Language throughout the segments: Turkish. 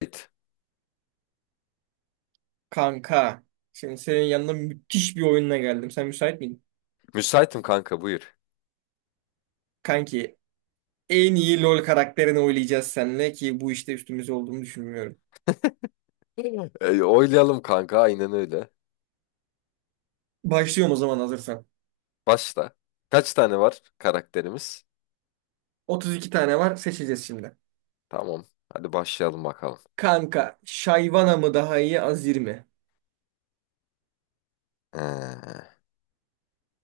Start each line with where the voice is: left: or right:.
left: Müsait.
right: Kanka. Şimdi senin yanına müthiş bir oyunla geldim. Sen müsait miydin?
left: Müsaitim kanka, buyur.
right: Kanki en iyi LoL karakterini oynayacağız seninle ki bu işte üstümüz olduğunu düşünmüyorum.
left: Hı. Oylayalım kanka, aynen öyle.
right: Başlıyorum o zaman hazırsan.
left: Başla. Kaç tane var karakterimiz?
right: 32 tane var seçeceğiz şimdi.
left: Tamam. Hadi başlayalım bakalım.
right: Kanka Shyvana mı daha iyi Azir mi?
left: Ee,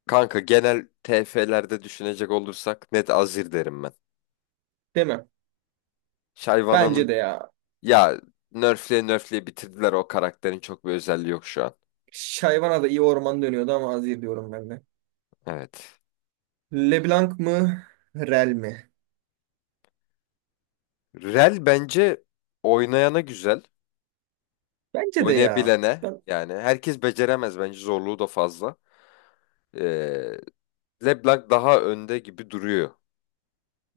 left: Kanka genel TF'lerde düşünecek olursak net Azir derim ben.
right: Değil mi? Bence
left: Shyvana'nın
right: de ya.
left: ya nerfleye nerfleye bitirdiler, o karakterin çok bir özelliği yok şu an.
right: Shyvana da iyi orman dönüyordu ama Azir diyorum ben de.
left: Evet.
right: LeBlanc mı? Rel mi?
left: Rel bence oynayana güzel.
right: Bence de ya.
left: Oynayabilene
right: Ben
left: yani, herkes beceremez, bence zorluğu da fazla. Ee, LeBlanc daha önde gibi duruyor.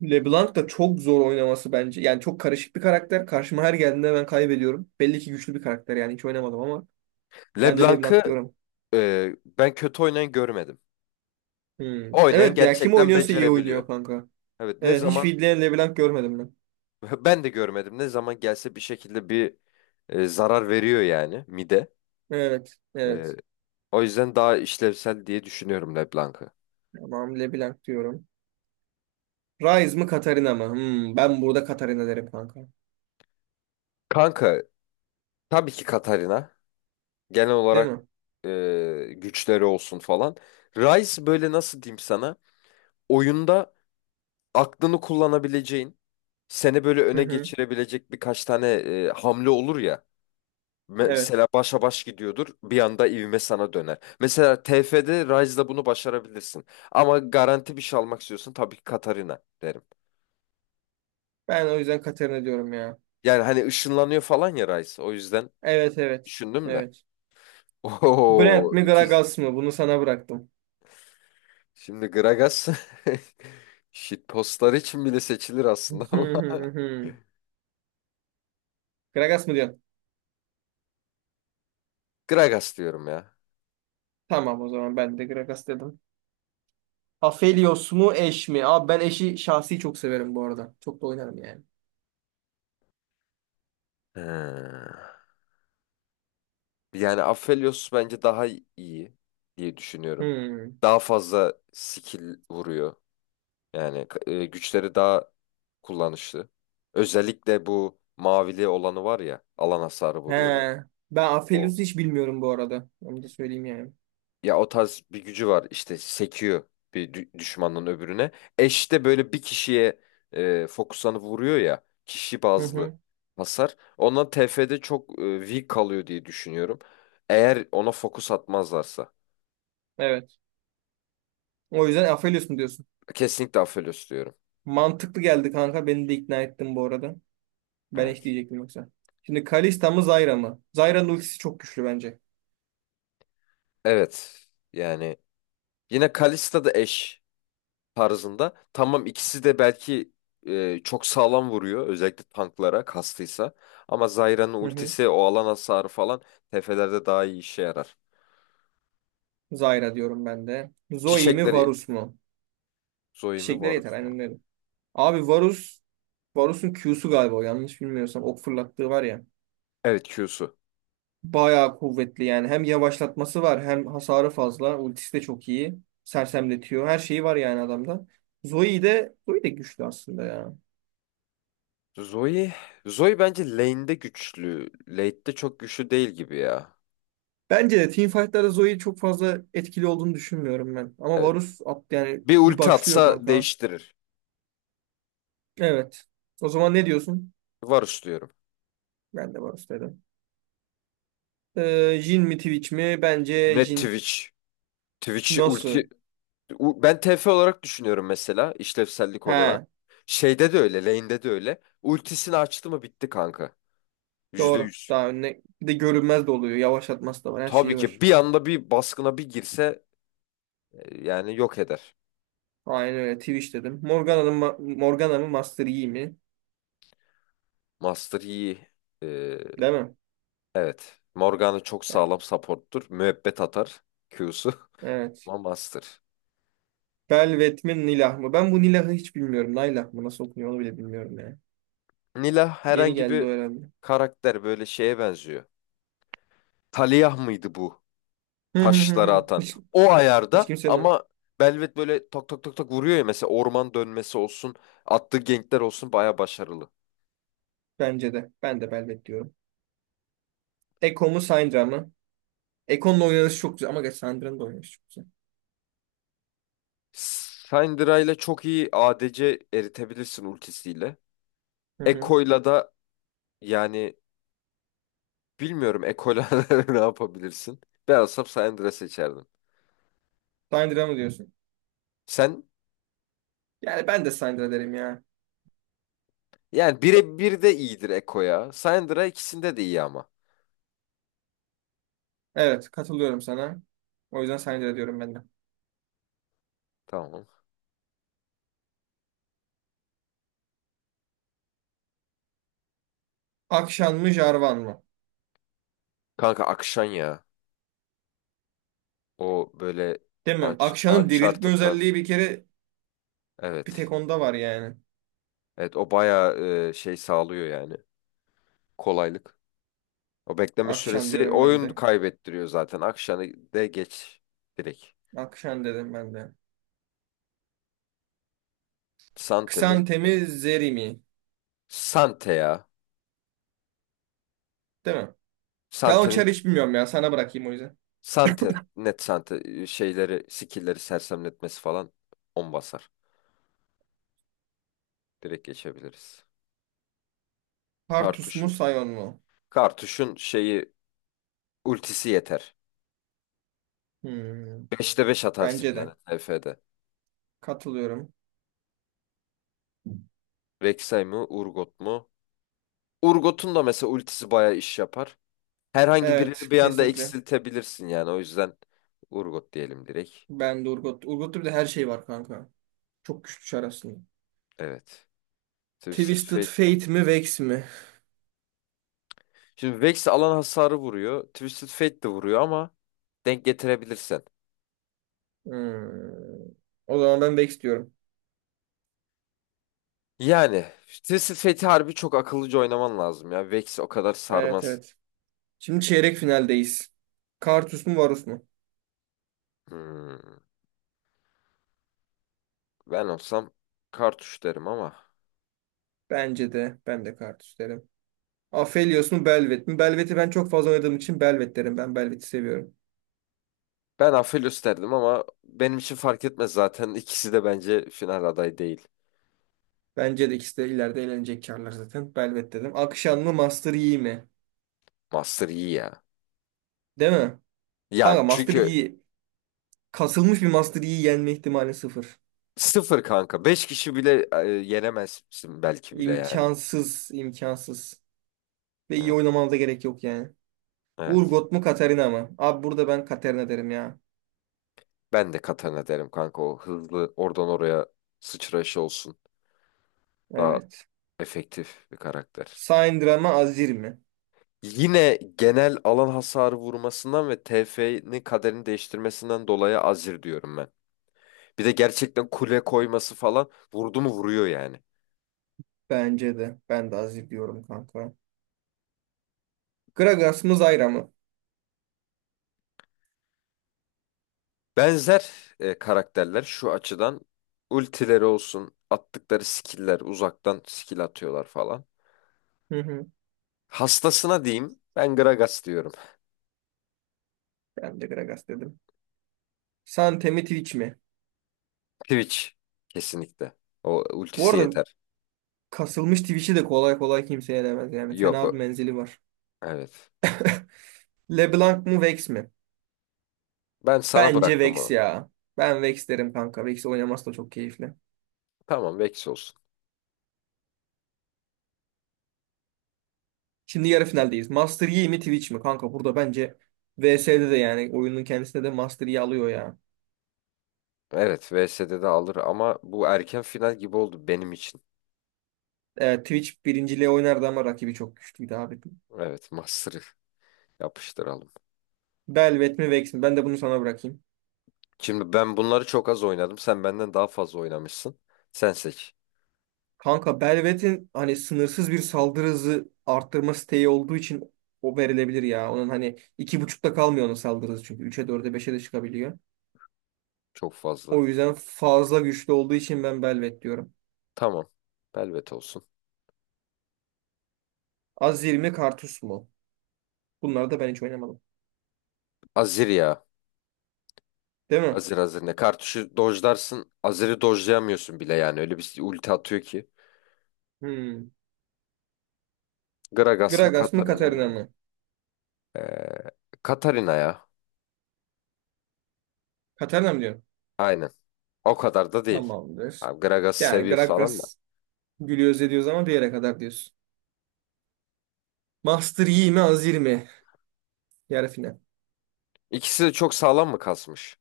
right: LeBlanc da çok zor oynaması bence. Yani çok karışık bir karakter. Karşıma her geldiğinde ben kaybediyorum. Belli ki güçlü bir karakter yani hiç oynamadım ama ben de LeBlanc
left: LeBlanc'ı
right: diyorum.
left: ben kötü oynayan görmedim.
right: Hmm.
left: Oynayan
right: Evet ya kim
left: gerçekten
right: oynuyorsa iyi
left: becerebiliyor.
right: oynuyor kanka.
left: Evet, ne
right: Evet hiç
left: zaman
right: feedleyen LeBlanc görmedim ben.
left: ben de görmedim. Ne zaman gelse bir şekilde bir zarar veriyor yani mide.
right: Evet
left: E,
right: evet.
left: O yüzden daha işlevsel diye düşünüyorum LeBlanc'ı.
right: Tamam LeBlanc diyorum. Ryze mı Katarina mı? Ben burada Katarina derim kanka.
left: Kanka tabii ki Katarina, genel
right: Değil
left: olarak
right: mi?
left: e, güçleri olsun falan. Rice böyle, nasıl diyeyim sana, oyunda aklını kullanabileceğin, seni böyle
right: Hı
left: öne
right: hı.
left: geçirebilecek birkaç tane hamle olur ya.
right: Evet.
left: Mesela başa baş gidiyordur, bir anda ivme sana döner. Mesela TF'de Rise'da bunu başarabilirsin. Ama garanti bir şey almak istiyorsun, tabii ki Katarina derim.
right: Ben o yüzden Katarina diyorum ya.
left: Yani hani ışınlanıyor falan ya Rise. O yüzden
right: Evet evet.
left: düşündüm de.
right: Evet. Brand
left: Oho,
right: mi
left: ikiz.
right: Gragas mı? Bunu sana bıraktım.
left: Şimdi Gragas shitpostlar için bile seçilir aslında ama
right: Gragas mı diyorsun?
left: Gragas diyorum ya.
right: Tamam o zaman ben de Gragas dedim. Aphelios mu eş mi? Abi ben eşi şahsi çok severim bu arada. Çok da oynarım yani.
left: He. Yani Aphelios bence daha iyi diye düşünüyorum.
right: Hmm.
left: Daha fazla skill vuruyor. Yani güçleri daha kullanışlı. Özellikle bu mavili olanı var ya, alan hasarı
right: He.
left: vuruyor böyle.
right: Ben
left: O.
right: Aphelios'u hiç bilmiyorum bu arada. Onu da söyleyeyim yani.
left: Ya o tarz bir gücü var, işte sekiyor bir düşmanın öbürüne. Eş de böyle bir kişiye fokuslanıp vuruyor ya, kişi
right: Hı
left: bazlı
right: hı.
left: hasar. Ondan TF'de çok weak kalıyor diye düşünüyorum. Eğer ona fokus atmazlarsa.
right: Evet. O yüzden Aphelios mu diyorsun?
left: Kesinlikle Aphelios diyorum.
right: Mantıklı geldi kanka. Beni de ikna ettin bu arada. Ben eş
left: Evet.
right: diyecektim yoksa. Şimdi Kalista mı Zyra mı? Zyra'nın ultisi çok güçlü bence.
left: Evet. Yani yine Kalista da eş tarzında. Tamam, ikisi de belki çok sağlam vuruyor. Özellikle tanklara kastıysa. Ama Zyra'nın
right: Hı hı.
left: ultisi, o alan hasarı falan tefelerde daha iyi işe yarar.
right: Zyra diyorum ben de. Zoe mi
left: Çiçekleri
right: Varus mu?
left: Zoe mi
right: Çiçekler yeter.
left: Varus mu?
right: Aynen öyle. Abi Varus, Varus'un Q'su galiba o, yanlış bilmiyorsam ok fırlattığı var ya.
left: Evet Q'su.
right: Bayağı kuvvetli yani. Hem yavaşlatması var hem hasarı fazla. Ultisi de çok iyi. Sersemletiyor. Her şeyi var yani adamda. Zoe de güçlü aslında ya.
left: Zoe, Zoe bence lane'de güçlü. Late'de çok güçlü değil gibi ya.
right: Bence de teamfight'larda Zoe çok fazla etkili olduğunu düşünmüyorum ben. Ama
left: Evet.
right: Varus at yani
left: Bir
right: bir
left: ulti
right: başlıyor
left: atsa
right: kanka.
left: değiştirir.
right: Evet. O zaman ne diyorsun?
left: Varus diyorum.
right: Ben de Varus dedim. Jhin mi Twitch mi? Bence
left: Net
right: Jhin.
left: Twitch. Twitch'i
right: Nasıl?
left: ulti Ben TF olarak düşünüyorum mesela, işlevsellik olarak.
right: He.
left: Şeyde de öyle, lane'de de öyle. Ultisini açtı mı bitti kanka. Yüzde
right: Doğru.
left: yüz.
right: Daha önüne bir de görünmez de oluyor. Yavaşlatması da var. Her
left: Tabii
right: şeyi
left: ki
right: var.
left: bir anda bir baskına bir girse yani yok eder.
right: Aynen öyle. Twitch dedim. Morgana mı Master Yi mi?
left: Master iyi. Ee,
right: Değil mi?
left: evet. Morgana çok
right: Yani,
left: sağlam support'tur. Müebbet atar Q'su.
right: evet.
left: Ama Master.
right: Velvet mi Nilah mı? Ben bu Nilah'ı hiç bilmiyorum. Naylah mı? Nasıl okunuyor onu bile bilmiyorum yani.
left: Nila
right: Yeni
left: herhangi
right: geldi
left: bir
right: o herhalde.
left: karakter, böyle şeye benziyor. Taliyah mıydı bu?
right: Hı hı hı
left: Taşları
right: hı.
left: atan.
right: Hiç,
left: O
right: hiç
left: ayarda
right: kimsenin
left: ama Belvet böyle tak tak tak tak vuruyor ya, mesela orman dönmesi olsun, attığı gankler olsun baya başarılı.
right: bence de. Ben de Velvet diyorum. Ekko mu Syndra mı? Ekko'nun oynanışı çok güzel. Ama geç Syndra'nın da oynanışı çok güzel.
left: Syndra ile çok iyi ADC eritebilirsin ultisiyle.
right: Hı hı.
left: Ekko'yla da, yani bilmiyorum Ekko'yla ne yapabilirsin. Ben olsam Syndra seçerdim.
right: Syndra mı diyorsun?
left: Sen,
right: Yani ben de Syndra derim ya.
left: yani birebir de iyidir Ekko ya. Syndra ikisinde de iyi ama.
right: Evet katılıyorum sana. O yüzden Syndra diyorum ben de.
left: Tamam.
right: Akşan mı Jarvan mı?
left: Kanka Akşan ya. O böyle
right: Değil mi?
left: Unch-
right: Akşan'ın
left: Uncharted
right: diriltme
left: tarz.
right: özelliği bir kere bir
left: Evet.
right: tek onda var yani.
left: Evet o bayağı şey sağlıyor yani. Kolaylık. O bekleme
right: Akşan
left: süresi
right: diyorum ben
left: oyun
right: de.
left: kaybettiriyor zaten. Akşamı de geç direkt.
right: Akşan dedim ben de.
left: Sante mi derim.
right: Xantemi Zeri mi?
left: Sante ya.
right: Değil mi? Ben o
left: Sante'nin
right: çarı hiç bilmiyorum ya. Sana bırakayım o yüzden.
left: Sante. Net Sante. Şeyleri, skill'leri sersemletmesi falan on basar. Direkt geçebiliriz.
right: Partus mu
left: Kartuşum.
right: Sion mu?
left: Kartuşun şeyi ultisi yeter.
right: Hmm,
left: 5'te 5 atarsın
right: Bence
left: yani
right: de.
left: TF'de.
right: Katılıyorum.
left: Rek'Sai mi? Urgot mu? Urgot'un da mesela ultisi bayağı iş yapar. Herhangi birini
right: Evet
left: bir anda
right: kesinlikle.
left: eksiltebilirsin yani. O yüzden Urgot diyelim direkt.
right: Ben de Urgot. Urgot'ta bir de her şey var kanka. Çok güçlü çar aslında.
left: Evet. Twisted
right: Twisted
left: Fate mi?
right: Fate mi Vex mi?
left: Şimdi Vex alan hasarı vuruyor. Twisted Fate de vuruyor ama denk getirebilirsen.
right: Hmm, O zaman ben Vex diyorum.
left: Yani Twisted Fate'i harbi çok akıllıca oynaman lazım ya. Vex o kadar
right: Evet
left: sarmaz.
right: evet. Şimdi çeyrek finaldeyiz. Kartus mu Varus mu?
left: Hmm, ben olsam Kartuş derim ama.
right: Bence de. Ben de Kartus derim. Aphelios mu Belvet mi? Belvet'i ben çok fazla oynadığım için Belvet derim. Ben Belvet'i seviyorum.
left: Ben Aphelios derdim ama benim için fark etmez zaten. İkisi de bence final adayı değil.
right: Bence de ikisi de ileride eğlenecek karlar zaten. Belvet dedim. Akşam mı Master Yi mi?
left: Master iyi ya.
right: Değil mi? Kanka
left: Ya
right: Master
left: çünkü
right: Yi kasılmış bir Master Yi yenme ihtimali sıfır.
left: sıfır kanka. Beş kişi bile yenemezsin belki bile yani.
right: İmkansız. İmkansız. Ve iyi
left: Evet.
right: oynamana da gerek yok yani.
left: Evet.
right: Urgot mu Katarina mı? Abi burada ben Katarina derim ya.
left: Ben de Katana derim kanka. O hızlı oradan oraya sıçrayışı olsun. Daha
right: Evet.
left: efektif bir karakter.
right: Syndra mı Azir mi?
left: Yine genel alan hasarı vurmasından ve TF'nin kaderini değiştirmesinden dolayı Azir diyorum ben. Bir de gerçekten kule koyması falan, vurdu mu vuruyor yani.
right: Bence de. Ben de Aziz diyorum kanka. Gragas mı Zyra mı?
left: Benzer karakterler şu açıdan, ultileri olsun, attıkları skill'ler, uzaktan skill atıyorlar falan.
right: Hı hı.
left: Hastasına diyeyim. Ben Gragas diyorum.
right: Ben de Gragas dedim. Sante mi Twitch mi?
left: Twitch. Kesinlikle. O
right: Bu
left: ultisi
right: arada
left: yeter.
right: kasılmış Twitch'i de kolay kolay kimse yenemez yani.
left: Yok.
right: Fena bir menzili var.
left: Evet.
right: LeBlanc mı Vex mi?
left: Ben sana
right: Bence
left: bıraktım
right: Vex
left: onu.
right: ya. Ben Vex derim kanka. Vex oynaması da çok keyifli.
left: Tamam Vex olsun.
right: Şimdi yarı finaldeyiz. Master Yi mi Twitch mi? Kanka burada bence VS'de de yani oyunun kendisinde de Master Yi alıyor ya.
left: Evet VS'de de alır ama bu erken final gibi oldu benim için.
right: Evet, Twitch birinciliğe oynardı ama rakibi çok güçlüydü abi.
left: Evet Master'ı yapıştıralım.
right: Belvet mi Vex mi? Ben de bunu sana bırakayım.
left: Şimdi ben bunları çok az oynadım. Sen benden daha fazla oynamışsın. Sen seç.
right: Kanka Belvet'in hani sınırsız bir saldırı hızı arttırma siteyi olduğu için o verilebilir ya. Onun hani iki buçukta kalmıyor onun saldırı hızı çünkü. Üçe dörde beşe de çıkabiliyor.
left: Çok fazla.
right: O yüzden fazla güçlü olduğu için ben Belvet diyorum.
left: Tamam. Velvet olsun.
right: Azir mi Karthus mu? Bunları da ben hiç oynamadım.
left: Azir ya.
right: Değil mi?
left: Azir Azir ne? Kartuşu dojlarsın. Azir'i dojlayamıyorsun bile yani. Öyle bir ulti atıyor ki.
right: Hmm.
left: Gragas mı
right: Gragas mı
left: Katarina
right: Katarina
left: mı?
right: mı?
left: Ee, Katarina ya.
right: Katarina mı diyorsun?
left: Aynen. O kadar da değil.
right: Tamamdır.
left: Abi Gragas'ı
right: Yani
left: seviyoruz falan da.
right: Gragas gülüyoruz ediyoruz ama bir yere kadar diyorsun. Master Yi mi Azir mi? Yarı final.
left: İkisi de çok sağlam mı kasmış?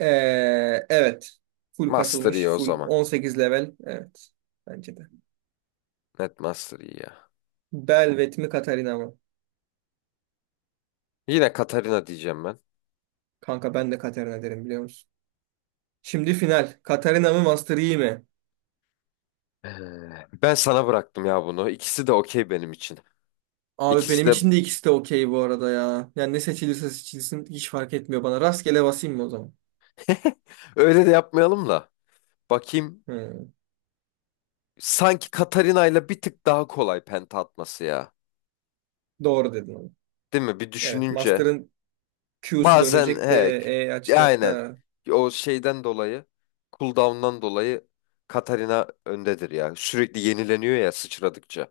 right: Ee, evet. Full
left: Master iyi
right: kasılmış.
left: o
right: Full
left: zaman.
right: 18 level. Evet. Bence de.
left: Net Master iyi ya.
right: Belvet mi Katarina mı?
left: Yine Katarina diyeceğim ben.
right: Kanka ben de Katarina derim biliyor musun? Şimdi final. Katarina mı Master Yi mi?
left: Ee, Ben sana bıraktım ya bunu. İkisi de okey benim için.
right: Abi
left: İkisi
right: benim
left: de
right: için de ikisi de okey bu arada ya. Yani ne seçilirse seçilsin hiç fark etmiyor bana. Rastgele basayım mı o zaman?
left: öyle de yapmayalım da. Bakayım.
right: Hmm,
left: Sanki Katarina ile bir tık daha kolay penta atması ya.
right: Doğru dedin onu.
left: Değil mi? Bir
right: Evet.
left: düşününce.
right: Master'ın Q'su
left: Bazen
right: dönecek
left: he
right: de
left: k-
right: E açacak
left: aynen,
right: da.
left: o şeyden dolayı, cooldown'dan dolayı Katarina öndedir ya. Sürekli yenileniyor ya sıçradıkça.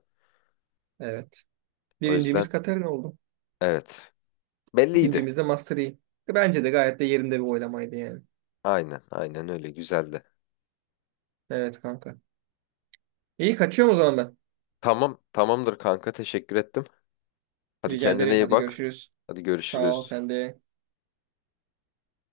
right: Evet.
left: O yüzden
right: Birincimiz Katarina oldu.
left: evet. Belliydi.
right: İkincimiz de Master Yi. Bence de gayet de yerinde bir oylamaydı yani.
left: Aynen aynen, öyle güzeldi.
right: Evet kanka. İyi kaçıyorum o zaman ben.
left: Tamam tamamdır kanka, teşekkür ettim. Hadi
right: Rica
left: kendine
right: ederim.
left: iyi
right: Hadi
left: bak.
right: görüşürüz.
left: Hadi
right: Sağ ol
left: görüşürüz.
right: sen de.